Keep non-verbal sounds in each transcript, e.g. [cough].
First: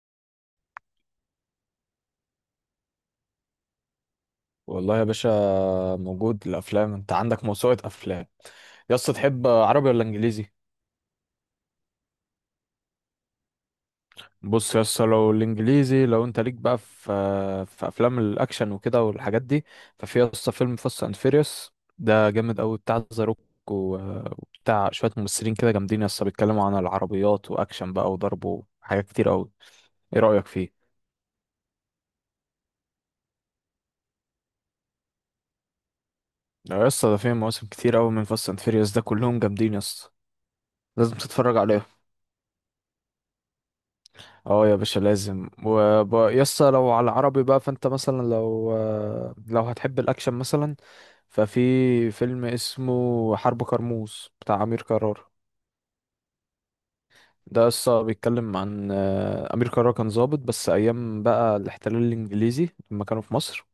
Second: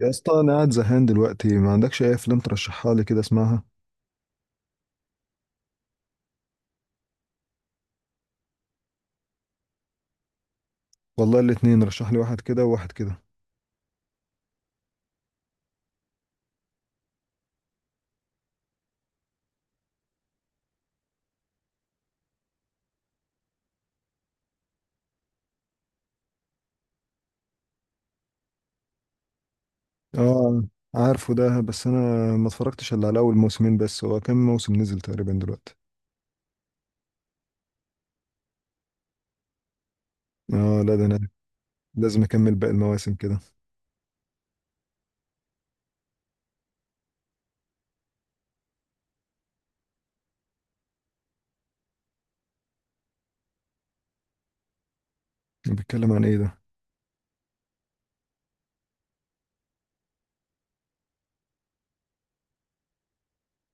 يا اسطى انا قاعد زهقان دلوقتي ما عندكش اي افلام ترشحها لي كده اسمعها. والله يا باشا، موجود الافلام. انت عندك موسوعه افلام. يا اسطى، تحب عربي ولا انجليزي؟ والله الاتنين رشح لي واحد كده وواحد كده. بص يا اسطى، لو الانجليزي، لو انت ليك بقى في في افلام الاكشن وكده والحاجات دي، ففي يا اسطى فيلم فاست اند فيريوس ده جامد قوي، بتاع ذا روك و- وبتاع شويه ممثلين كده جامدين يا اسطى، بيتكلموا عن العربيات واكشن بقى وضرب وحاجات كتير قوي. ايه رايك اه فيه؟ عارفه ده، بس انا ما اتفرجتش الا على اول موسمين، بس هو كام موسم نزل تقريبا دلوقتي؟ لا يا اسطى، ده فيه مواسم كتير قوي من فاست اند فيريوس ده، كلهم جامدين يا اسطى، اه لا ده لازم انا تتفرج عليهم. لازم اكمل باقي المواسم كده. اه يا باشا لازم. ويسا لو على العربي بقى، فانت مثلا لو لو هتحب الاكشن مثلا، ففي فيلم اسمه حرب كرموز بتاع امير كرارة. بيتكلم عن ايه ده؟ ده يسا بيتكلم عن امير كرارة كان ضابط بس ايام بقى الاحتلال الانجليزي لما كانوا في مصر.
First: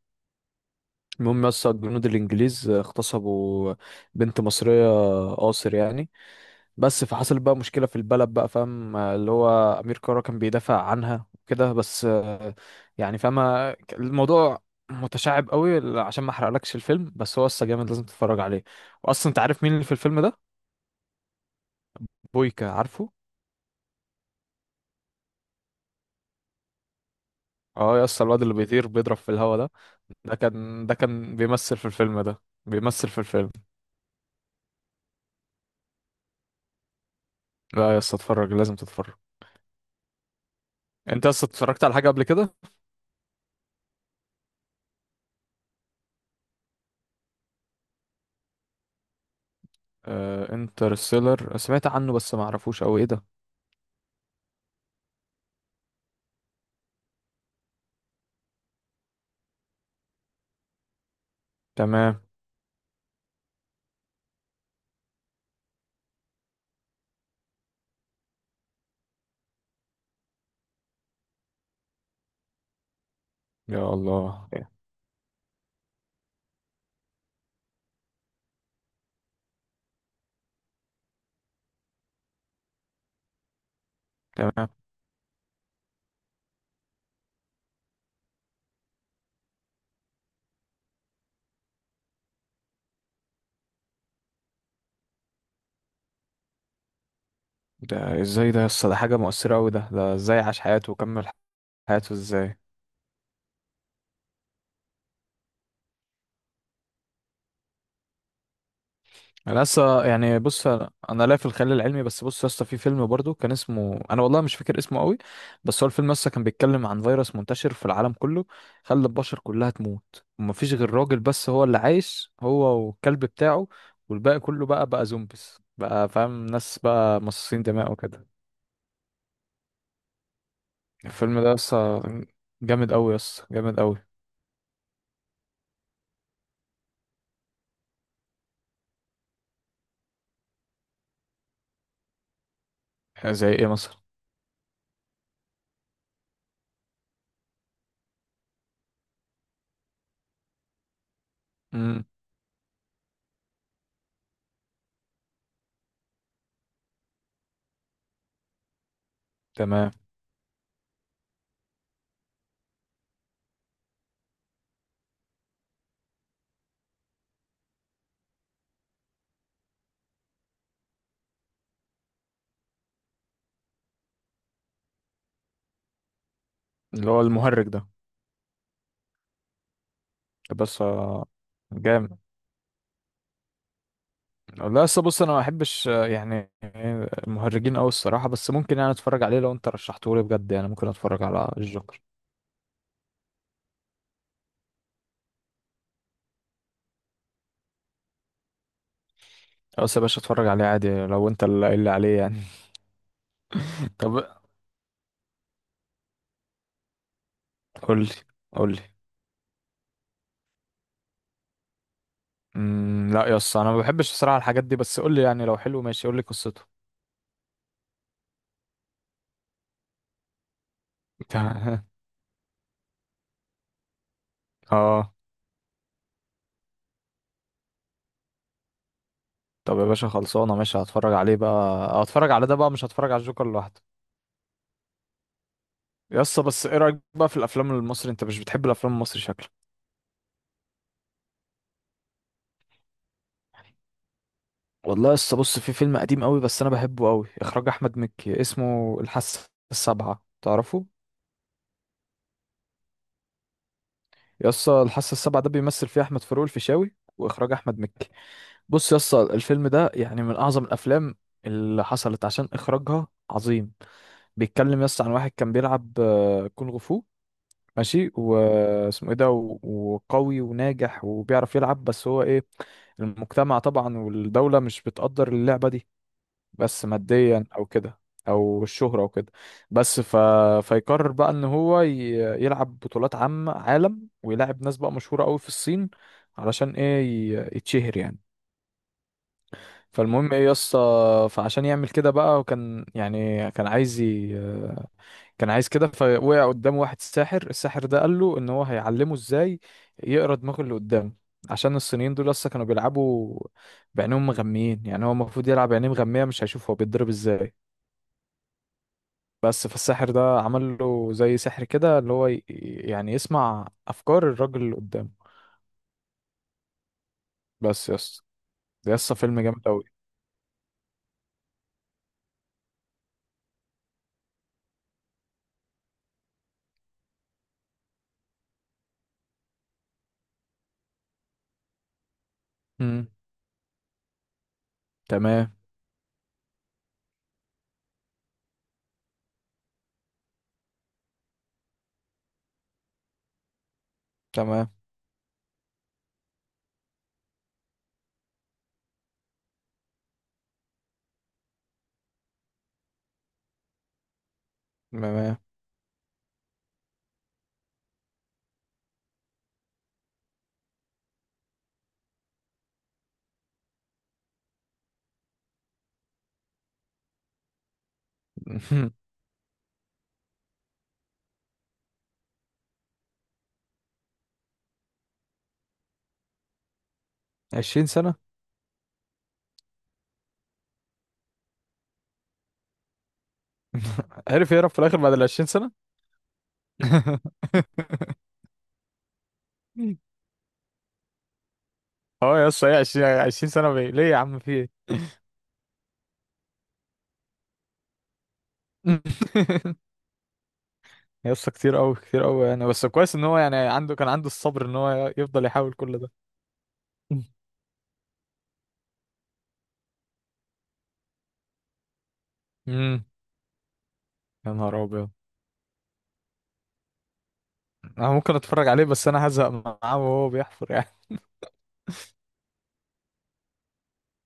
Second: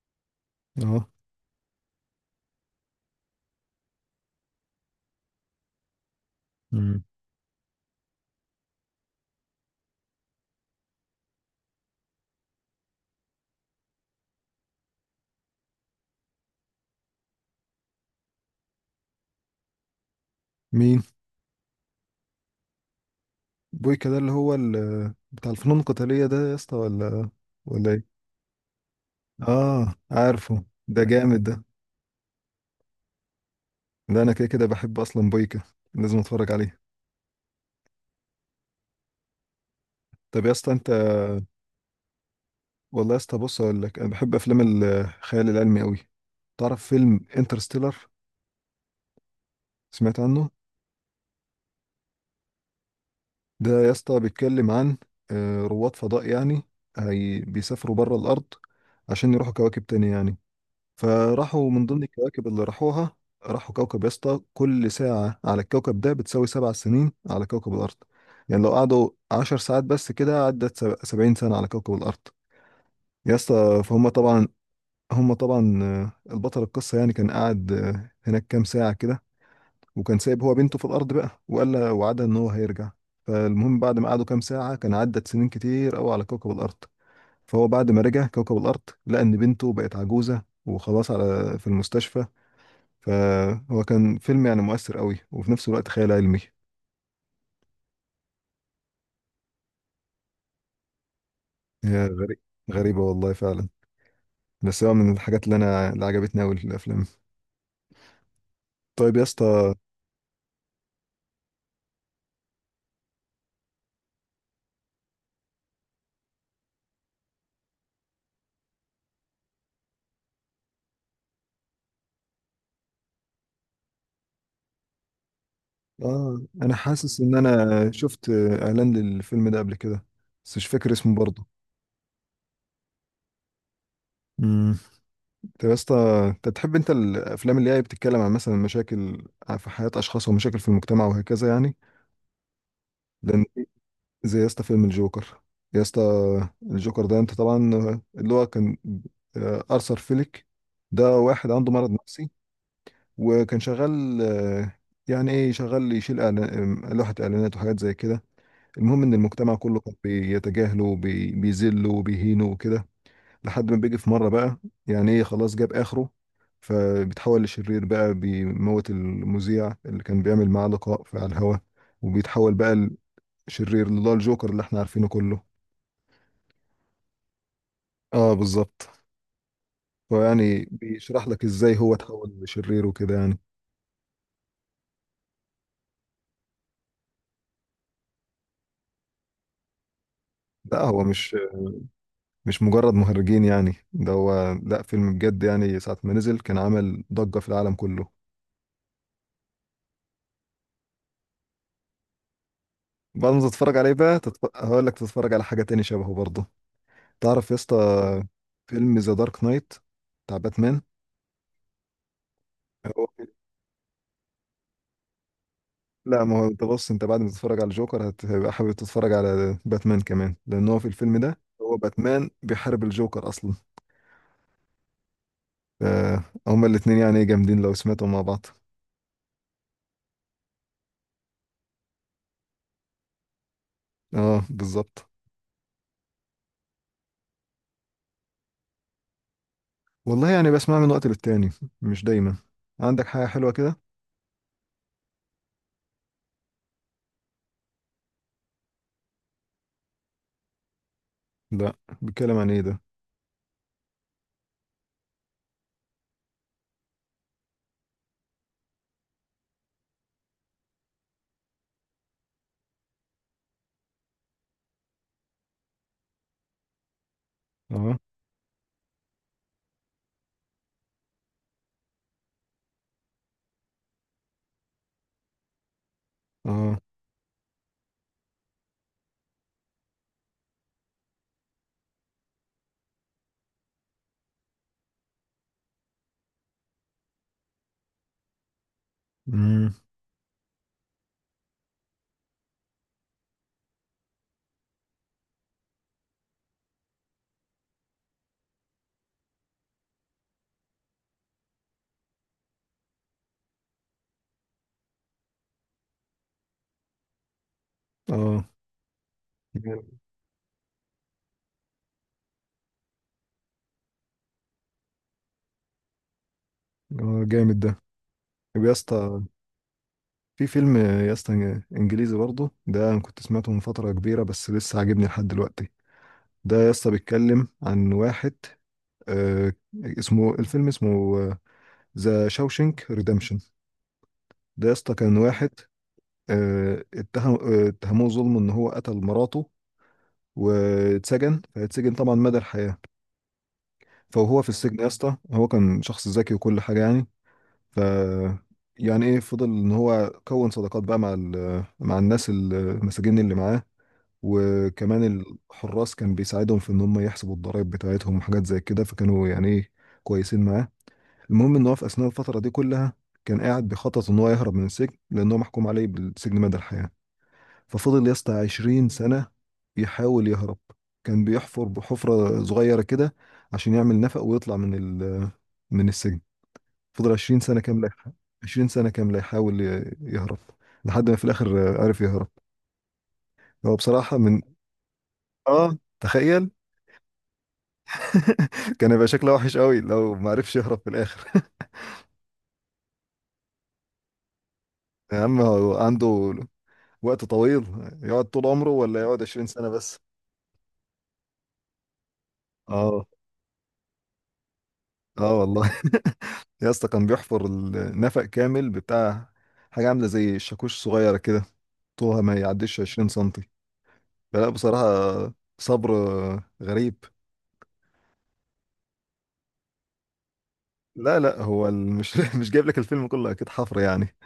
اه. المهم يسا، الجنود الانجليز اغتصبوا بنت مصرية، قاصر يعني. مم. بس فحصل بقى مشكلة في البلد بقى، فاهم؟ اللي هو أمير كرارة كان بيدافع عنها وكده. بس يعني فاهم؟ الموضوع متشعب قوي، عشان ما احرقلكش الفيلم، بس هو اصلا جامد لازم تتفرج عليه. واصلا انت عارف مين اللي في الفيلم ده؟ مين؟ بويكا، عارفه؟ بويكا ده اللي هو بتاع الفنون القتالية ده يا اسطى، ولا اه يا ايه؟ اسطى الواد اللي بيطير بيضرب في الهوا ده، اه ده عارفه كان ده ده، كان جامد ده. بيمثل في الفيلم، ده بيمثل في الفيلم. ده انا كده كده بحب اصلا بويكا، لازم اتفرج عليه. لا يا اسطى اتفرج، لازم تتفرج. طب يا اسطى انت. انت اصلا اتفرجت على حاجة قبل كده؟ والله يا اسطى بص اقول لك، انا بحب افلام الخيال العلمي قوي. تعرف فيلم انترستيلر؟ سمعت عنه؟ آه انترستيلر سمعت عنه، بس ما اعرفوش او ايه ده. ده يا اسطى بيتكلم عن رواد فضاء يعني. هي بيسافروا بره الارض عشان يروحوا كواكب تانية يعني. فراحوا من ضمن تمام. الكواكب اللي راحوها، راحوا كوكب يا اسطى كل ساعة على الكوكب ده بتساوي 7 سنين على كوكب الأرض. يعني لو قعدوا 10 ساعات بس كده عدت 70 سنة على كوكب الأرض. يا اسطى يا فهم طبعا. الله. هم طبعا البطل القصة يعني كان قاعد هناك كام ساعة كده، وكان سايب هو بنته في الأرض بقى وقال لها وعدها إن هو هيرجع. فالمهم بعد ما قعدوا كام تمام. ساعة كان عدت سنين كتير أوي على كوكب الأرض. فهو بعد ما رجع كوكب الأرض لقى إن بنته بقت عجوزة وخلاص على في المستشفى. فهو كان فيلم يعني مؤثر أوي وفي نفس الوقت خيال علمي. ده ازاي ده يسطا؟ ده حاجة مؤثرة أوي. ده ازاي عاش حياته وكمل هي حياته غريب، ازاي؟ غريبة والله فعلا. بس هو من الحاجات اللي اللي عجبتني أوي في الأفلام. طيب يا انا اسطى. لسه يعني، بص، انا لا في الخيال العلمي، بس بص، لسه في فيلم برضو كان اسمه، انا والله مش فاكر اسمه قوي، بس هو الفيلم لسه كان بيتكلم عن فيروس منتشر في العالم كله، خلى البشر كلها تموت، ومفيش غير راجل بس هو اللي عايش، هو والكلب بتاعه، والباقي كله بقى زومبيز بقى، اه فاهم؟ انا ناس حاسس بقى ان مصاصين انا دماء وكده. شفت اعلان للفيلم ده قبل كده، بس مش فاكر اسمه الفيلم برضه. ده لسه جامد أوي يسطا، جامد أوي. امم طب يا اسطى، انت بتحب الافلام اللي هي بتتكلم عن مثلا مشاكل في حياة اشخاص ومشاكل في المجتمع وهكذا يعني؟ لان، زي ايه مثلا؟ زي يا اسطى فيلم الجوكر. يا اسطى الجوكر ده انت طبعا اللي هو كان ارثر فيليك. ده واحد عنده مرض امم نفسي، وكان شغال يعني ايه، شغال يشيل لوحة اعلانات وحاجات زي كده. المهم ان المجتمع كله تمام. كان بيتجاهله بيذله وبيهينه وكده، لحد ما بيجي في مره بقى، يعني ايه، خلاص جاب اخره. فبيتحول لشرير بقى، بيموت المذيع اللي كان بيعمل معاه لقاء في على الهوا، وبيتحول بقى لشرير اللي هو الجوكر اللي احنا عارفينه كله. اللي هو المهرج ده. اه بالظبط. فيعني بس بيشرح لك ازاي هو جامد. اتحول لشرير وكده يعني. لا بس بص، انا ما احبش يعني المهرجين قوي الصراحه، بس ممكن يعني اتفرج عليه لو انت رشحته لي بجد، يعني لا ممكن هو اتفرج على الجوكر. مش مجرد مهرجين يعني، ده هو لا فيلم بجد يعني، ساعة ما نزل كان عمل ضجة في العالم كله. بس يا باشا اتفرج عليه عادي لو انت اللي قايل لي عليه يعني. بعد ما تتفرج عليه [laughs] بقى طب هقول لك تتفرج على حاجة تاني شبهه برضه. تعرف يا اسطى قول لي، قول لي. فيلم ذا دارك نايت بتاع باتمان؟ هو- لا يا اسطى انا ما بحبش الصراحه الحاجات دي، بس قول لي، يعني لو حلو ماشي، قول لي لا ما هو قصته. انت بص، انت بعد ما تتفرج على جوكر هتبقى حابب تتفرج على باتمان كمان، لان هو في الفيلم ده هو [laughs] باتمان بيحارب الجوكر اصلا. اه. ف- هما الاتنين يعني إيه جامدين لو سمعتهم مع بعض. طب يا باشا، خلصانه ماشي، هتفرج عليه بقى. هتفرج على ده بقى، مش هتفرج على الجوكر لوحده. اه بالظبط. يا اسطى، بس ايه رايك بقى في الافلام المصري؟ انت مش بتحب الافلام المصري شكلك. والله يعني بسمع من وقت للتاني، مش دايما. عندك حاجة حلوة كده؟ والله لسه، بص، في فيلم قديم قوي بس انا بحبه قوي، اخراج احمد مكي، اسمه الحاسه السابعه، تعرفه؟ لا. بيتكلم عن ايه ده؟ يسطا الحاسه السابعه ده بيمثل فيه احمد فاروق الفيشاوي، واخراج احمد مكي. بص يسطا الفيلم ده يعني من اعظم الافلام اللي حصلت، عشان اخراجها عظيم. بيتكلم يسطا عن واحد كان بيلعب كونغ فو، اه. ماشي، واسمه ايه ده وقوي وناجح وبيعرف يلعب، بس هو ايه، المجتمع طبعا والدولة مش بتقدر اللعبة دي، اه. بس ماديا او كده، او الشهرة او كده، بس فيقرر بقى ان هو يلعب بطولات عام عالم، ويلعب ناس بقى مشهورة قوي في الصين، علشان ايه؟ يتشهر يعني. امم. فالمهم ايه يا اسطى، فعشان يعمل كده بقى، وكان يعني كان عايز كده. فوقع قدامه واحد ساحر، الساحر ده قال له ان هو هيعلمه ازاي يقرا دماغ اللي قدامه، عشان الصينيين دول لسه كانوا بيلعبوا بعينهم مغميين، يعني هو المفروض يلعب بعينيه مغمية، مش هيشوف هو بيتضرب ازاي. اه بس جامد. فالساحر ده عمل له زي سحر كده، اللي هو يعني يسمع افكار الراجل اللي قدامه. اه جامد ده. بس يا اسطى. طب يا ده يا اسطى اسطى، فيلم جامد قوي. في فيلم يا اسطى انجليزي برضه ده انا كنت سمعته من فتره كبيره بس لسه عاجبني لحد دلوقتي. ده يا اسطى بيتكلم عن واحد، آه، اسمه الفيلم اسمه ذا شاوشنك امم ريدمشن. ده يا اسطى كان واحد، تمام. آه اتهم اتهموه ظلم ان هو قتل مراته، واتسجن، فاتسجن طبعا مدى الحياه. فهو في تمام. السجن يا اسطى هو كان شخص ذكي وكل حاجه يعني. ف، يعني ايه، فضل ان هو كون صداقات بقى مع الناس المساجين اللي معاه، وكمان تمام. الحراس كان بيساعدهم في ان هم يحسبوا الضرائب بتاعتهم وحاجات زي كده، فكانوا يعني ايه كويسين معاه. المهم ان هو في اثناء الفتره دي كلها كان قاعد بيخطط ان هو يهرب من السجن، لان هو محكوم عليه بالسجن مدى الحياه. ففضل يا اسطى 20 [laughs] سنه يحاول يهرب. كان بيحفر بحفره صغيره كده عشان يعمل نفق ويطلع من ال من السجن. فضل 20 سنه 20 كامله سنة. 20 سنه كامله يحاول يهرب، لحد ما في الاخر عرف يهرب. هو بصراحه [laughs] من عرف يهرب في الاخر بعد ال 20 سنة. اه تخيل. [laughs] [laughs] كان هيبقى شكله وحش قوي لو ما عرفش يهرب في الاخر. اه يا اسطى، ايه 20 سنة بيه ليه يا عم، في ايه؟ [laughs] يا عم هو عنده وقت طويل، يقعد طول عمره ولا يقعد 20 سنة [laughs] بس. يا اسطى كتير قوي، كتير قوي يعني، بس اه. كويس ان هو يعني عنده، كان عنده الصبر ان هو اه يفضل يحاول والله. كل ده. [laughs] يا اسطى كان [laughs] بيحفر النفق كامل بتاع حاجة عاملة زي الشاكوش صغيرة كده، طولها ما يعديش امم 20 سنتي. فلا يا نهار بصراحة، ابيض. صبر غريب. انا ممكن اتفرج عليه، بس انا هزهق معاه وهو بيحفر يعني. لا لا هو مش [laughs] مش جايب لك الفيلم كله، اكيد حفر يعني.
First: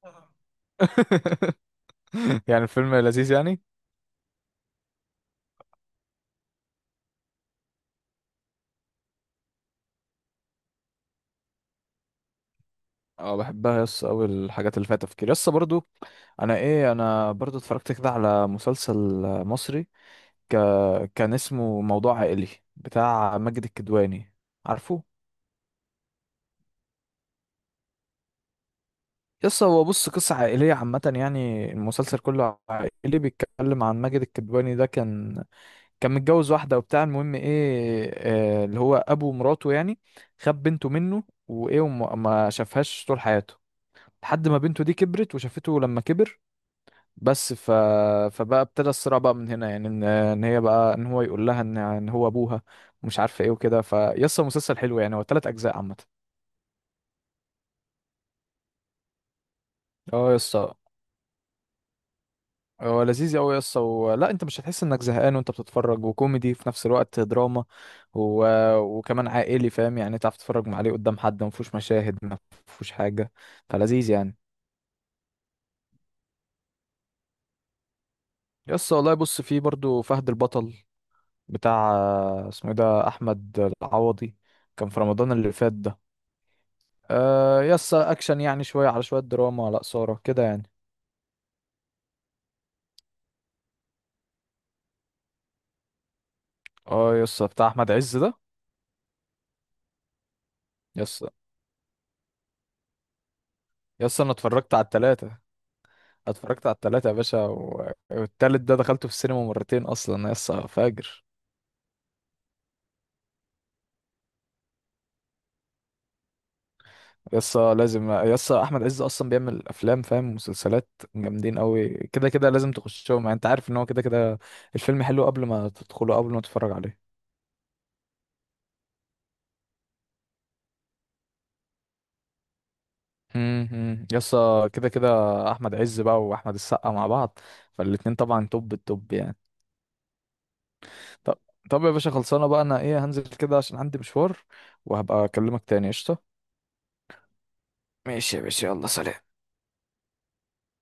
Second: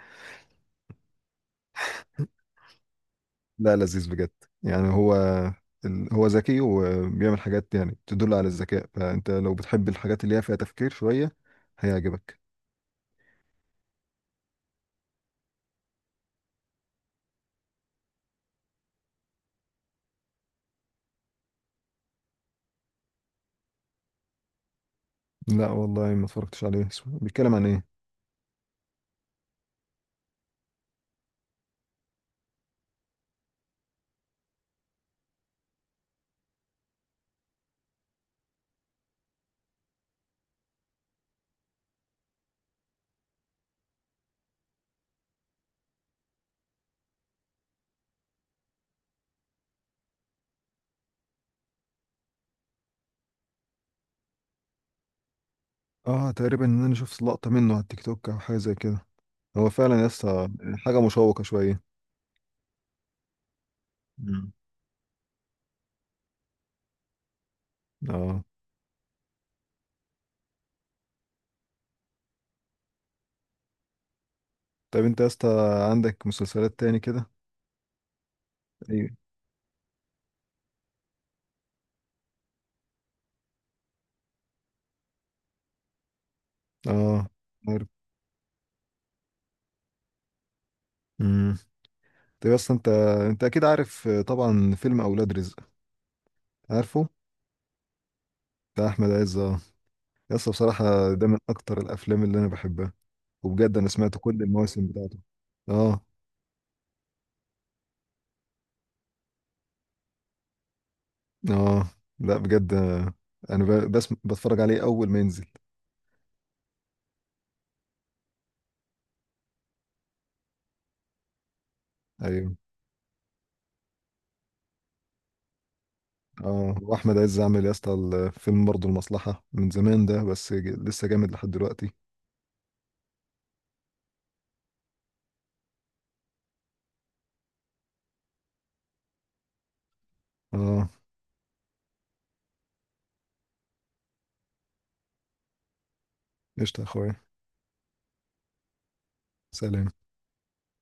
[laughs] يعني الفيلم لذيذ يعني؟ لا لذيذ بجد. يعني هو هو ذكي وبيعمل حاجات يعني تدل على الذكاء، فانت لو بتحب الحاجات اللي هي فيها تفكير شوية هيعجبك. اه بحبها يس اوي الحاجات اللي فيها تفكير، يس برضو. انا برضو اتفرجت كده على مسلسل مصري، ك... كان اسمه موضوع عائلي، بتاع ماجد الكدواني، عارفه؟ لا والله ما اتفرجتش عليه. بيتكلم عن ايه؟ يس هو بص، قصة عائلية عامة يعني، المسلسل كله عائلي، بيتكلم عن ماجد الكدواني ده كان متجوز واحدة وبتاع. المهم ايه، اللي هو ابو مراته يعني خد بنته منه وايه، وما ما شافهاش طول حياته، لحد ما بنته دي كبرت وشافته لما كبر. بس فبقى ابتدى الصراع بقى من هنا يعني، ان ان هي بقى ان هو يقول لها ان هو ابوها ومش عارفه ايه وكده. فيسطا مسلسل حلو يعني، هو ثلاث اجزاء عامه. اه تقريبا ان انا شفت لقطة منه على التيك توك او حاجة زي كده. هو فعلا يا اه يا اسطى اسطى. حاجة مشوقة شوية. هو لذيذ قوي يا اسطى لا انت مم. مش هتحس انك زهقان وانت بتتفرج، وكوميدي في نفس الوقت دراما اه. و... وكمان عائلي، فاهم يعني؟ تعرف تتفرج عليه قدام حد، ما فيهوش مشاهد، ما فيهوش حاجه، فلذيذ يعني. طيب انت يا اسطى عندك مسلسلات تاني كده؟ يا اسطى ايوه. والله بص، فيه برضو فهد البطل، بتاع اسمه ايه ده، احمد العوضي، كان في رمضان اللي فات ده. اه آه يا عارف. اسطى اكشن يعني، شويه على شويه دراما، لا ساره كده يعني. امم. طيب يا اسطى انت اكيد عارف طبعا فيلم اولاد رزق. عارفه. اه يا اسطى بتاع احمد عز ده. بتاع احمد عز آه. يس يا بصراحة ده اسطى. من أكتر الأفلام اللي أنا بحبها، وبجد أنا يا سمعت اسطى انا كل اتفرجت على المواسم بتاعته. التلاته، آه. اتفرجت على التلاتة يا باشا والتالت ده دخلته في السينما مرتين اصلا، يسا فاجر. آه. لا بجد أنا بس بتفرج عليه أول ما ينزل. يسا لازم، يسا احمد عز اصلا بيعمل افلام، فاهم؟ مسلسلات جامدين قوي، كده كده أيوه. لازم تخشهم يعني، انت عارف ان هو كده كده الفيلم حلو قبل ما تدخله، قبل ما تتفرج آه عليه. وأحمد عز عامل يا اسطى الفيلم برضه المصلحة من زمان ده، بس لسه جامد لحد دلوقتي. هم. يسا كده كده احمد عز بقى واحمد السقا مع بعض، فالاتنين طبعا توب التوب يعني. آه. طب، طب يا باشا خلصانه بقى، انا ايه هنزل كده عشان عندي مشوار، وهبقى اكلمك تاني قشطه. قشطة يا أخويا. ماشي يا باشا، يلا سلام. سلام.